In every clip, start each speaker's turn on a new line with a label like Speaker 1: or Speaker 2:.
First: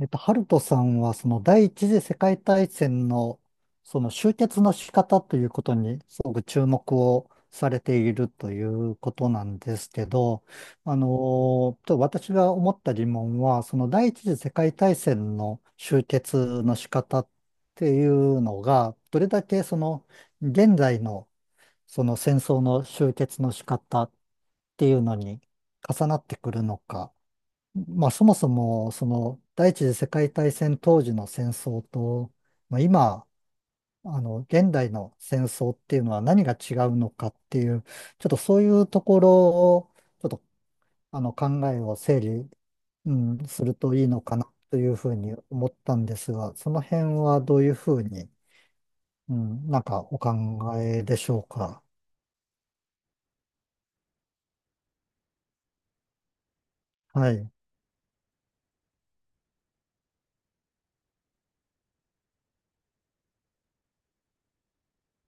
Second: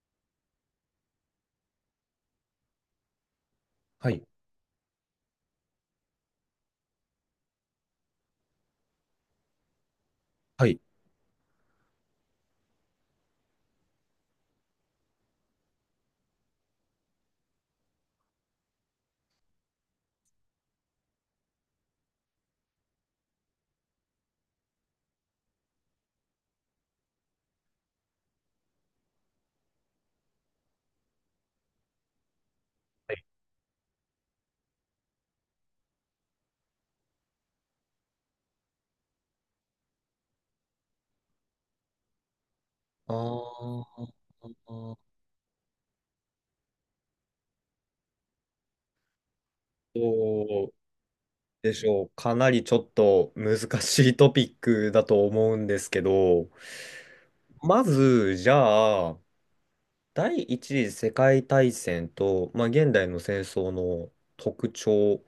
Speaker 1: ハルトさんは、その第一次世界大戦の、そ
Speaker 2: は
Speaker 1: の
Speaker 2: い。
Speaker 1: 終結の仕方ということに、すごく注目をされているということなんですけど、
Speaker 2: はい。
Speaker 1: ちょっと私が思った疑問は、その第一次世界大戦の終結の仕方っていうのが、どれだけ現在のその戦争の終結の仕方っていうのに重なってくるのか、まあ、そもそも、第一次世界大戦当時の戦争と、まあ、今、現代の戦争っていうのは何が違うのかっていう、ちょっとそういうところを、ちょっと、あの、考えを整理、う
Speaker 2: あ
Speaker 1: ん、するといいの
Speaker 2: ー
Speaker 1: かなというふうに思ったんですが、その辺はどういうふうに、うん、なんかお
Speaker 2: どう
Speaker 1: 考えでしょう
Speaker 2: で
Speaker 1: か。
Speaker 2: しょう。かなりちょっと難しいトピックだと思うんですけど、
Speaker 1: はい、
Speaker 2: まず、じゃあ、第一次世界大戦と、まあ、現代の戦争の特徴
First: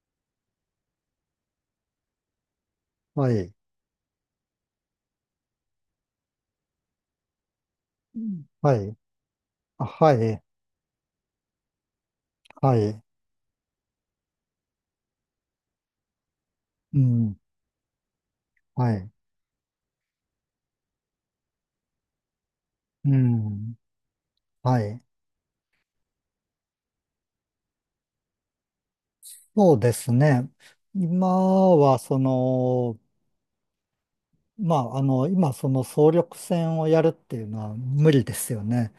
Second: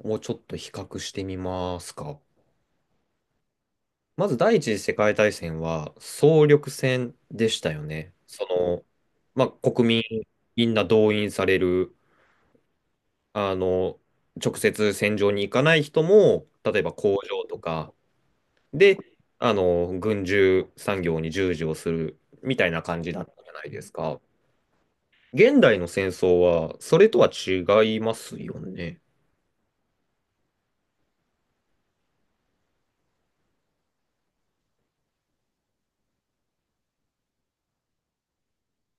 Speaker 2: をちょっと比較してみますか。
Speaker 1: はい、
Speaker 2: まず、第一次世界大戦は総力戦でしたよね。
Speaker 1: うん
Speaker 2: そ
Speaker 1: は
Speaker 2: の、
Speaker 1: い、
Speaker 2: まあ、
Speaker 1: あ
Speaker 2: 国民
Speaker 1: はい、
Speaker 2: みんな動員される
Speaker 1: はい、
Speaker 2: あの、直接戦場に行かない人も、例えば
Speaker 1: う
Speaker 2: 工
Speaker 1: ん、
Speaker 2: 場とか
Speaker 1: は
Speaker 2: で、
Speaker 1: い、
Speaker 2: 軍需産業に従事をするみたいな感じ
Speaker 1: う
Speaker 2: だったじゃない
Speaker 1: ん、
Speaker 2: ですか。
Speaker 1: はい。
Speaker 2: 現代の戦争は、それとは違いますよね。
Speaker 1: そうですね。今は、その、まあ、あの、今、その総力戦をやるっていうのは無理ですよね。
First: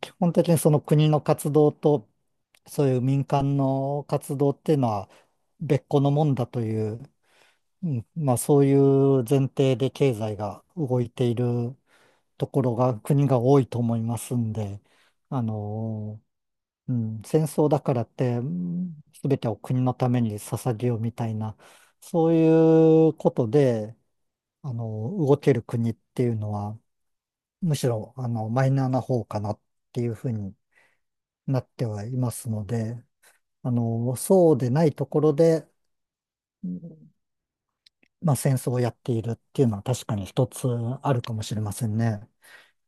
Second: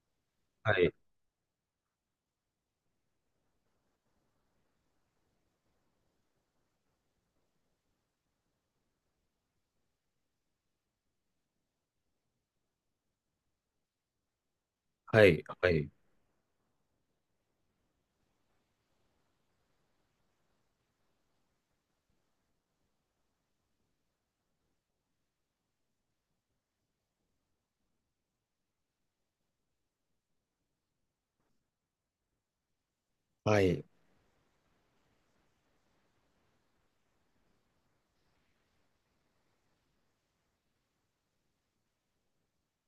Speaker 1: 基本的にそ
Speaker 2: は
Speaker 1: の
Speaker 2: い、
Speaker 1: 国の活動と、そういう民間の活動っていうのは別個のもんだという、うん、まあ、そういう前提で経済が動いているところが、国が多いと思いますんで、
Speaker 2: は
Speaker 1: あ
Speaker 2: い、はい。
Speaker 1: のうん、戦争だからって、全てを国のために捧げようみたいな、そういうことで、あの、動ける国っていうのは、むしろ、マイナーな方かなっていうふうになってはいますので、
Speaker 2: はい。
Speaker 1: そうでないところで、うんまあ、戦争をやっているっていうのは確かに一つあるかもしれませんね。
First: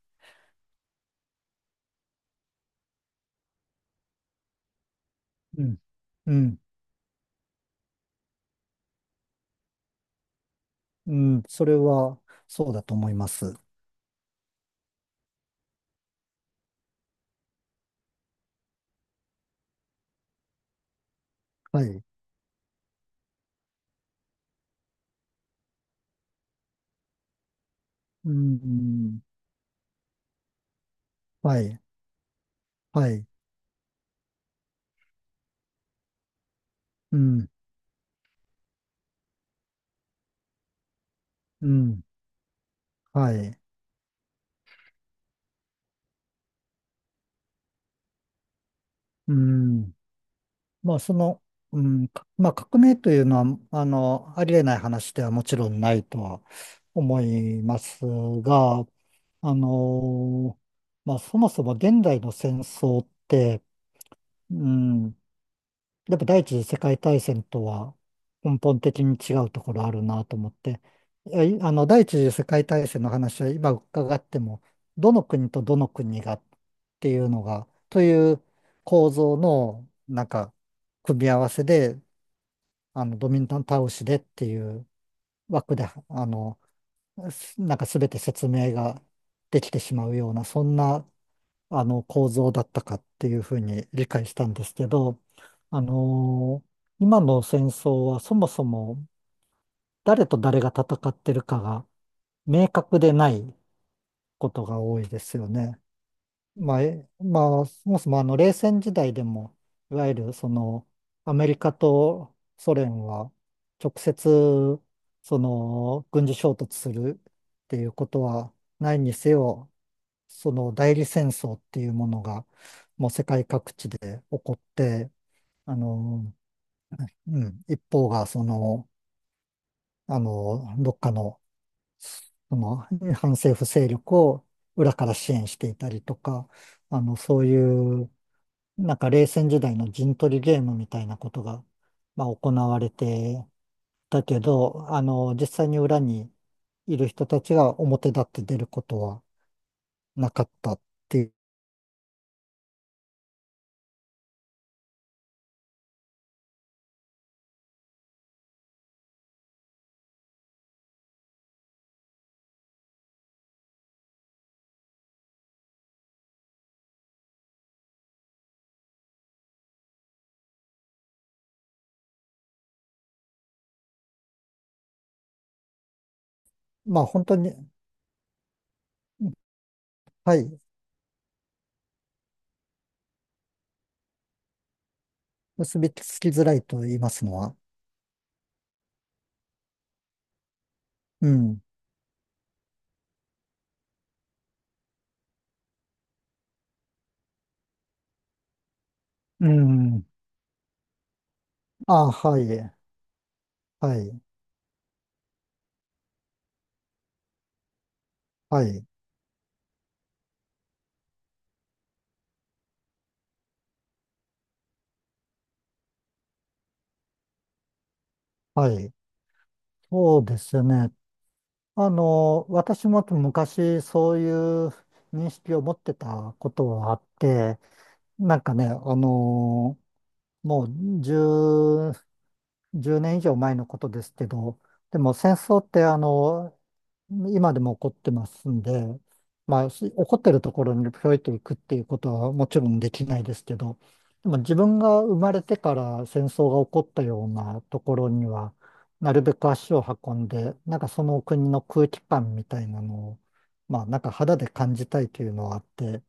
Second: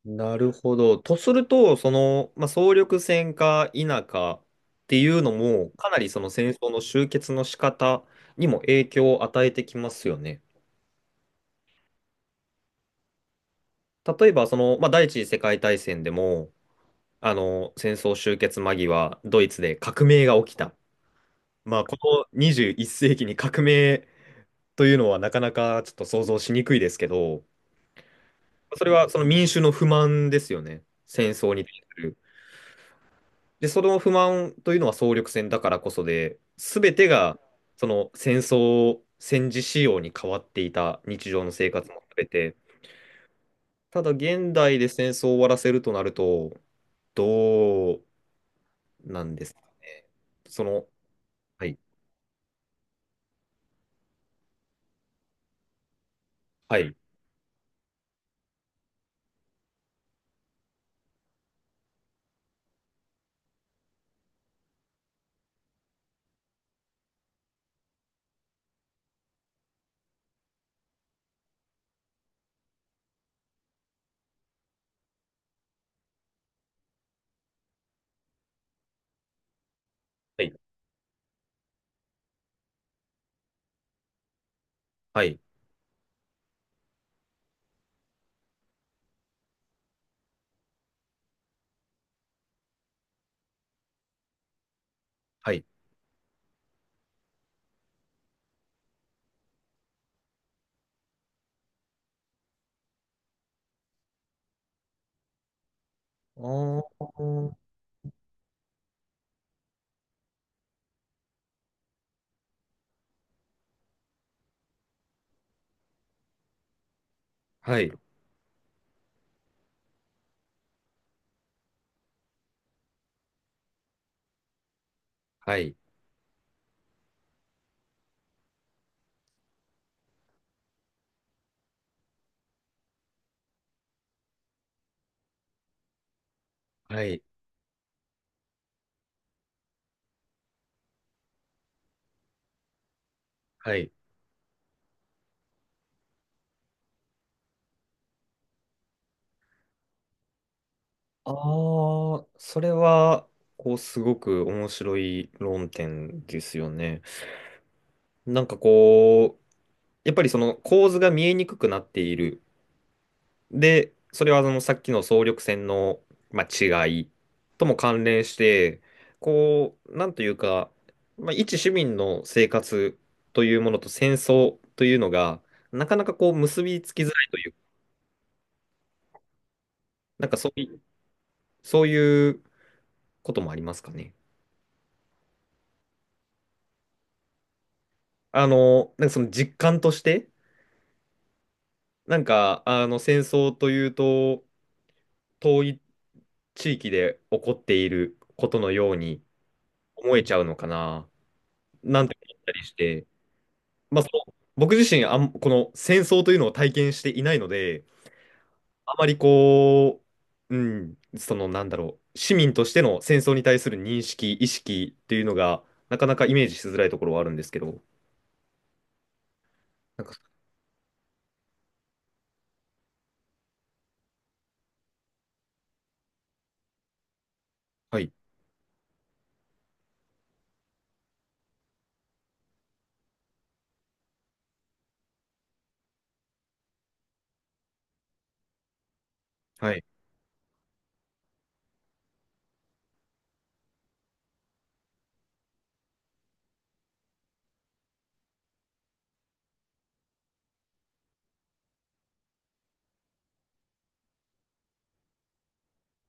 Speaker 2: なるほど。とすると、その、まあ、総力戦か否かっていうの
Speaker 1: う
Speaker 2: も、
Speaker 1: ん。
Speaker 2: かなりその
Speaker 1: う
Speaker 2: 戦
Speaker 1: ん。
Speaker 2: 争の終結の仕方にも影響を与えてきますよね。
Speaker 1: うん。それは、そうだと思います。
Speaker 2: 例えば、その、まあ、第一次世界大戦でも、戦争終結間際、ドイツで革命が起きた。まあ、
Speaker 1: は
Speaker 2: こ
Speaker 1: い。
Speaker 2: の21世紀に革命というのはなかなかちょっと想像しにくいですけど、
Speaker 1: う
Speaker 2: それはそ
Speaker 1: ん。
Speaker 2: の民衆の不満ですよね。戦争
Speaker 1: は
Speaker 2: に対
Speaker 1: い。
Speaker 2: する。
Speaker 1: はい。
Speaker 2: で、その不満というのは総力戦だからこそで、すべて
Speaker 1: う
Speaker 2: が、
Speaker 1: ん。
Speaker 2: その戦争、戦時仕様に変わっていた日常の
Speaker 1: う
Speaker 2: 生活も
Speaker 1: ん、
Speaker 2: すべて、
Speaker 1: はい。
Speaker 2: ただ現代で戦争を終わらせるとなると、どうな
Speaker 1: う
Speaker 2: んですか
Speaker 1: ん、
Speaker 2: ね。その、
Speaker 1: まあ、その、
Speaker 2: はい、
Speaker 1: うん、まあ、革命というのは、ありえない話ではもちろんないとは
Speaker 2: はい、
Speaker 1: 思いますが、あの、まあ、そもそも現代の戦争って、うん、やっぱ第一次世界大戦とは根本的に違うところあるなと思って、いやいあの、第一次世界大戦の話は今伺っても、どの国とどの国がっていうのが、という構造の、なん
Speaker 2: はい、
Speaker 1: か、組み合わせで、ドミニカン倒しでっていう
Speaker 2: はい、
Speaker 1: 枠で、なんか全て説明ができてしまうような、そんな構造だったかっていうふうに理解したんですけど、
Speaker 2: はい。
Speaker 1: 今の戦争はそもそも誰と誰が戦ってるかが明確でないことが多いですよね。
Speaker 2: あ
Speaker 1: まあ、え
Speaker 2: ー
Speaker 1: まあ、そもそも冷戦時代でも、いわゆるそのアメリカとソ連は直接その軍事衝突するって
Speaker 2: は
Speaker 1: いう
Speaker 2: い、
Speaker 1: ことはないにせよ、その代理戦争っていうものが、もう世界各地で起こって、
Speaker 2: はい、
Speaker 1: あの、うん、一方がどっかの、その反政府勢力を裏から支援していたりとか、
Speaker 2: はい、
Speaker 1: そういう、なんか冷戦時代の陣取りゲームみたいなことが、まあ、行われて
Speaker 2: はい。
Speaker 1: たけど、実際に裏にいる人たちが表立って出ることはなかったってい
Speaker 2: あ
Speaker 1: う、
Speaker 2: あ、それは、こう、すごく面白い論点ですよね。なんかこう、やっぱりその構図が見えにくくなっている。で、それはそのさっきの総力戦の、まあ、違いとも関連して、こう、なんというか、まあ、一市民の生活というものと戦争というのが、なかなかこう結びつき
Speaker 1: ま
Speaker 2: づ
Speaker 1: あ、
Speaker 2: ら
Speaker 1: 本
Speaker 2: い
Speaker 1: 当
Speaker 2: とい
Speaker 1: に、
Speaker 2: う、なん
Speaker 1: は
Speaker 2: かそ
Speaker 1: い。
Speaker 2: ういう、そういうこともありますかね。
Speaker 1: 結びつきづらいと言いますのは。
Speaker 2: なんかその実感として、
Speaker 1: うん。
Speaker 2: なんか、戦争というと、遠い地域で起こっていることのように
Speaker 1: うん。
Speaker 2: 思えちゃうのかな、な
Speaker 1: あ、
Speaker 2: んて思
Speaker 1: は
Speaker 2: ったりし
Speaker 1: い。
Speaker 2: て。
Speaker 1: は
Speaker 2: まあ、そ
Speaker 1: い。
Speaker 2: の僕自身あん、この戦争というのを体験していないので、
Speaker 1: はい。
Speaker 2: あまりこう、そのなんだろう、市民としての戦争に対する認識、意識っていうのが、なかなかイメージしづらいところはあるんですけど、
Speaker 1: はい。
Speaker 2: なんか、
Speaker 1: そうですよね。私も昔そういう認識を持ってたことはあって、
Speaker 2: はい、
Speaker 1: なんかね、もう10年以上前のことですけど、でも戦争って今でも起こってますんで、まあ、
Speaker 2: はい、
Speaker 1: し起こってるところにぴょいと行くっていうことはもちろんできないですけど、でも自分が生まれてから戦争が起こったようなところには、なるべく足を運んで、なんかその国の空気感みたいなのを、まあなんか肌で感じたいというのはあって、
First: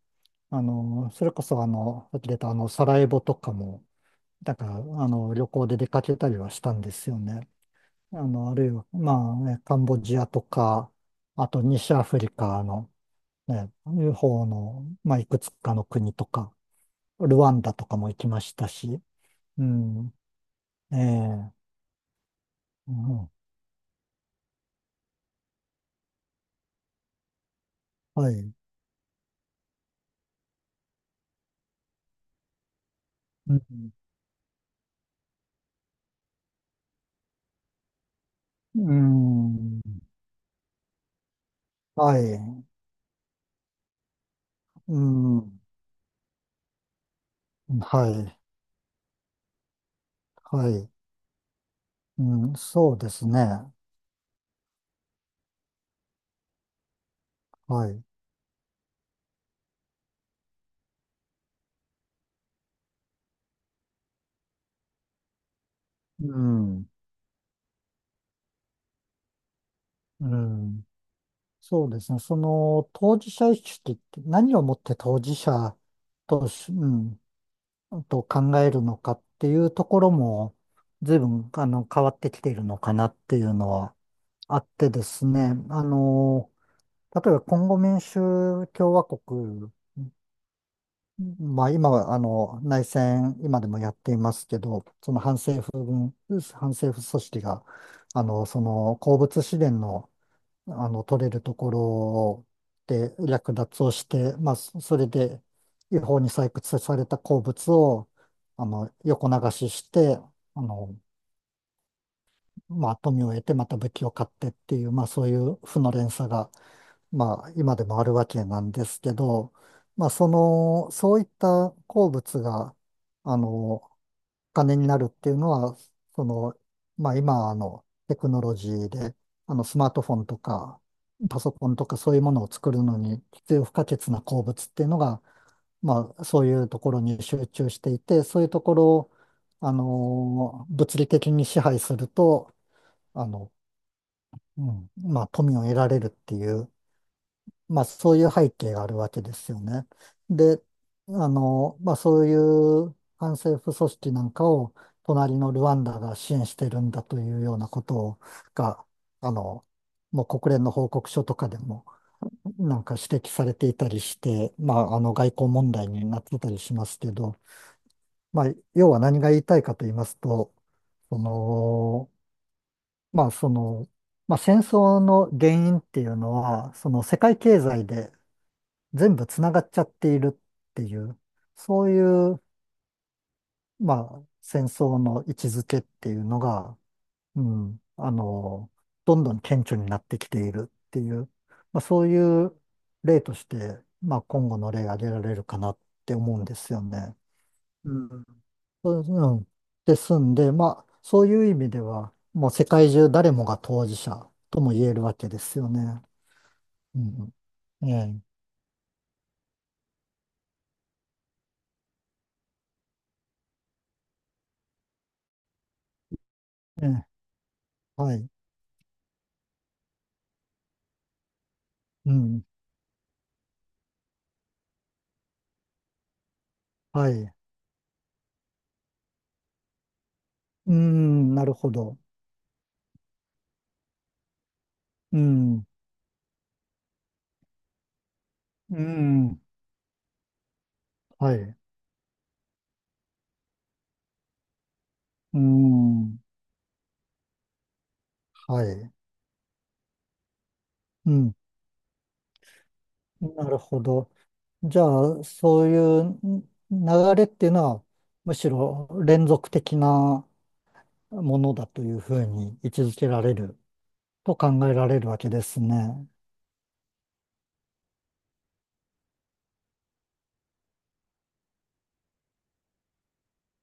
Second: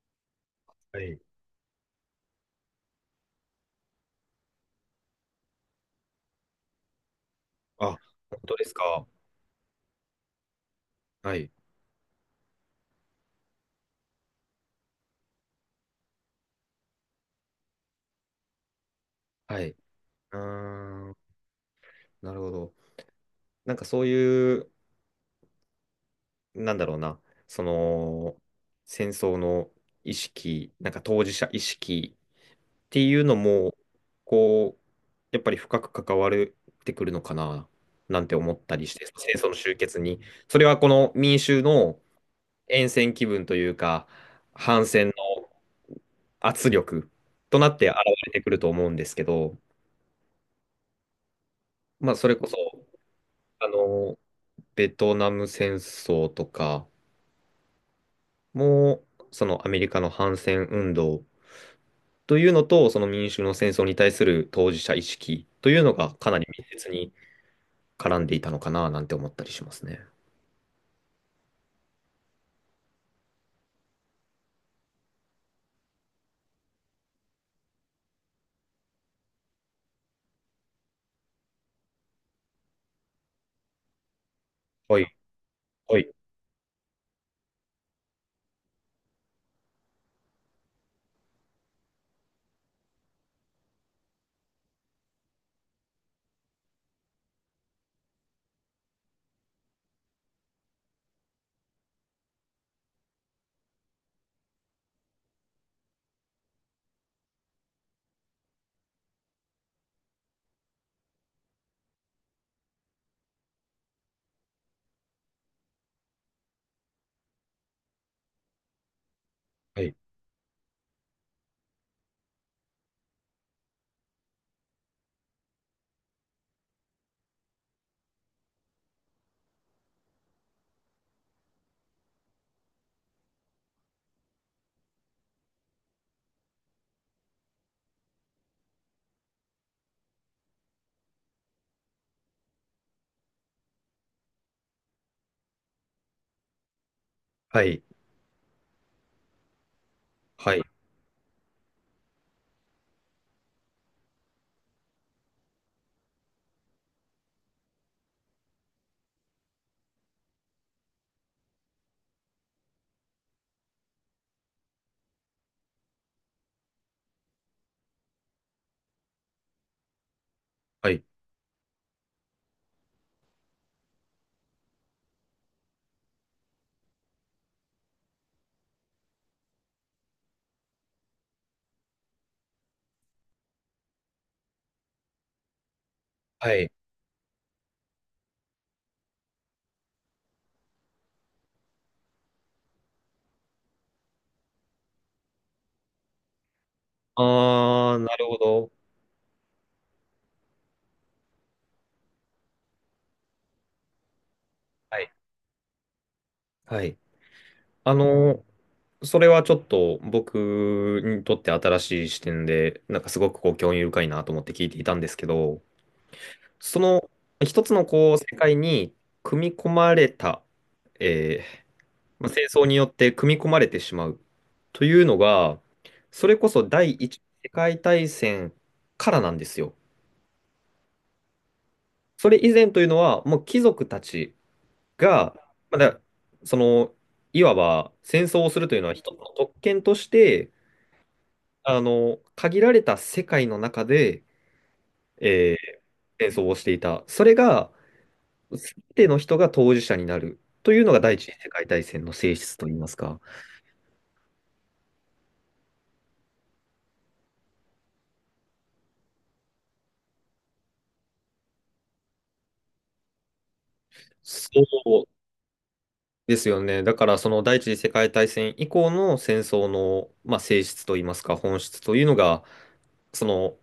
Speaker 2: はい。
Speaker 1: それこそさっき出たサラエボとかも、だから、旅行で出かけたりはしたんですよね。
Speaker 2: あ、本当
Speaker 1: あ
Speaker 2: で
Speaker 1: るい
Speaker 2: す
Speaker 1: は、
Speaker 2: か。
Speaker 1: まあ、ねカンボジアとか、
Speaker 2: は
Speaker 1: あ
Speaker 2: い、
Speaker 1: と西アフリカのね、方の、まあ、いくつかの国とか、ルワンダとかも行きましたし、
Speaker 2: は
Speaker 1: う
Speaker 2: い。
Speaker 1: ん、え
Speaker 2: ーん、
Speaker 1: え、
Speaker 2: なるほど。
Speaker 1: うん、
Speaker 2: なんかそういう、なんだろうな、そ
Speaker 1: は
Speaker 2: の、
Speaker 1: い、
Speaker 2: 戦争の意識、なんか当事者意識ていうの
Speaker 1: う
Speaker 2: も、
Speaker 1: ん、
Speaker 2: こう、やっぱり深く関わってくるのかな、なんて思った
Speaker 1: う
Speaker 2: りして、戦争の終
Speaker 1: ん
Speaker 2: 結に。それはこの民衆の
Speaker 1: はい、
Speaker 2: 厭戦気分というか、反
Speaker 1: う
Speaker 2: 戦の
Speaker 1: ん、は
Speaker 2: 圧力となって現
Speaker 1: い、
Speaker 2: れてくると思うんですけど、
Speaker 1: はい、
Speaker 2: まあ、
Speaker 1: う
Speaker 2: それこ
Speaker 1: ん、
Speaker 2: そ、
Speaker 1: そうですね、
Speaker 2: あの、ベトナム戦争とか
Speaker 1: はい、
Speaker 2: も、そのアメリカの反戦運動というのと、その民衆の戦争に対する当事者意識というのが
Speaker 1: う
Speaker 2: かなり密接
Speaker 1: ん、
Speaker 2: に絡んでいたのかななんて思ったりしますね。
Speaker 1: うん。そうですね。その当事者意識って何をもって当事者とし、と考えるのかっていうところも随分変わってきているのかなっていうのはあって
Speaker 2: は
Speaker 1: で
Speaker 2: い、
Speaker 1: すね。
Speaker 2: はい、
Speaker 1: 例えばコンゴ民主共和国、まあ今は内戦今でもやっていますけど、その反政府軍、反政府組織がその鉱物資源の取れるところで略奪をして、まあ、それで違法に採掘された鉱物を、横流しして、あの、まあ、富を得てまた武器を買ってっていう、まあ、そういう負の連鎖が、まあ、今でもあるわけなんですけど、
Speaker 2: はい、
Speaker 1: まあ、その、そういった鉱物が、あの、金になるっていうのは、その、まあ今テクノロジーで、スマートフォンとかパソコンとかそういうものを作るのに必要不可欠な鉱物っていうのが、まあそういうところに集中していて、そういうところを、物理的に支配すると、あの、うん、まあ富を得られるっていう、
Speaker 2: は
Speaker 1: ま
Speaker 2: い、
Speaker 1: あそういう背景があるわけですよね。
Speaker 2: は
Speaker 1: で、
Speaker 2: い、
Speaker 1: まあそういう反政府組織なんかを隣のルワンダが支援してるんだというようなことをが、あの、もう国連の報告書とかでもなんか指摘されていたりして、まあ外交問題になってたりしますけど、まあ要は何が言いたいかと言いますと、
Speaker 2: はい、
Speaker 1: その、まあその、まあ戦争の原因っていうのは、その世界経済で全部つながっちゃっているっていう、そういう、まあ、戦争の位置づけっていうの
Speaker 2: はい。
Speaker 1: が、うん、あの、どんどん顕著になってきているっていう、まあ、そういう例として、まあ、今後の例挙げられるかなって思うんですよね。う
Speaker 2: な
Speaker 1: ん。
Speaker 2: るほど。
Speaker 1: そうですんで、まあ、そういう意味では、もう世界中誰もが当事者とも言え
Speaker 2: は
Speaker 1: る
Speaker 2: い、
Speaker 1: わけですよね。
Speaker 2: はい。
Speaker 1: うん。え
Speaker 2: あ
Speaker 1: え。
Speaker 2: の、それはちょっと僕にとって新しい視点で、なんかすごくこう興味深いなと思って聞いていたんですけど、そ
Speaker 1: ええ。
Speaker 2: の一つの
Speaker 1: は
Speaker 2: こう世
Speaker 1: い。
Speaker 2: 界に組み込まれた、え
Speaker 1: う
Speaker 2: ーまあ、
Speaker 1: ん。
Speaker 2: 戦争によって組み込まれてしまうというのが、それこそ第
Speaker 1: は
Speaker 2: 一次
Speaker 1: い。
Speaker 2: 世界大戦からなんですよ。
Speaker 1: うん、なるほど。
Speaker 2: それ以前というのは、もう貴族たち
Speaker 1: う
Speaker 2: が、
Speaker 1: ん、
Speaker 2: まだ、その、いわば戦争をするとい
Speaker 1: う
Speaker 2: うのは一つの
Speaker 1: ん、
Speaker 2: 特権として、
Speaker 1: はい、う
Speaker 2: 限られた世界の中で、えー
Speaker 1: ん、
Speaker 2: 戦争をしていた。それが、
Speaker 1: は
Speaker 2: すべ
Speaker 1: い、
Speaker 2: ての人が当事者になるというのが
Speaker 1: う
Speaker 2: 第一次
Speaker 1: ん、
Speaker 2: 世界大戦の性質といいますか。
Speaker 1: なるほど。じゃあ、そういう流れっていうのは、むしろ連続的なものだというふうに位置づけられると考
Speaker 2: そ
Speaker 1: えられ
Speaker 2: う
Speaker 1: るわけですね。
Speaker 2: ですよね。だからその第一次世界大戦以降の戦争の、まあ、性質といいますか本質というのがその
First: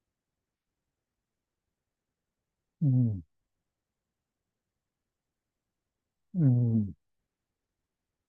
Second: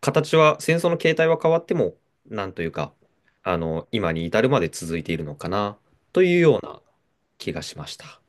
Speaker 2: 形は戦争の形態は変わってもなんという
Speaker 1: う
Speaker 2: か
Speaker 1: ん、
Speaker 2: 今に至るまで続いているのかなという
Speaker 1: う
Speaker 2: ような
Speaker 1: ん。
Speaker 2: 気がしました。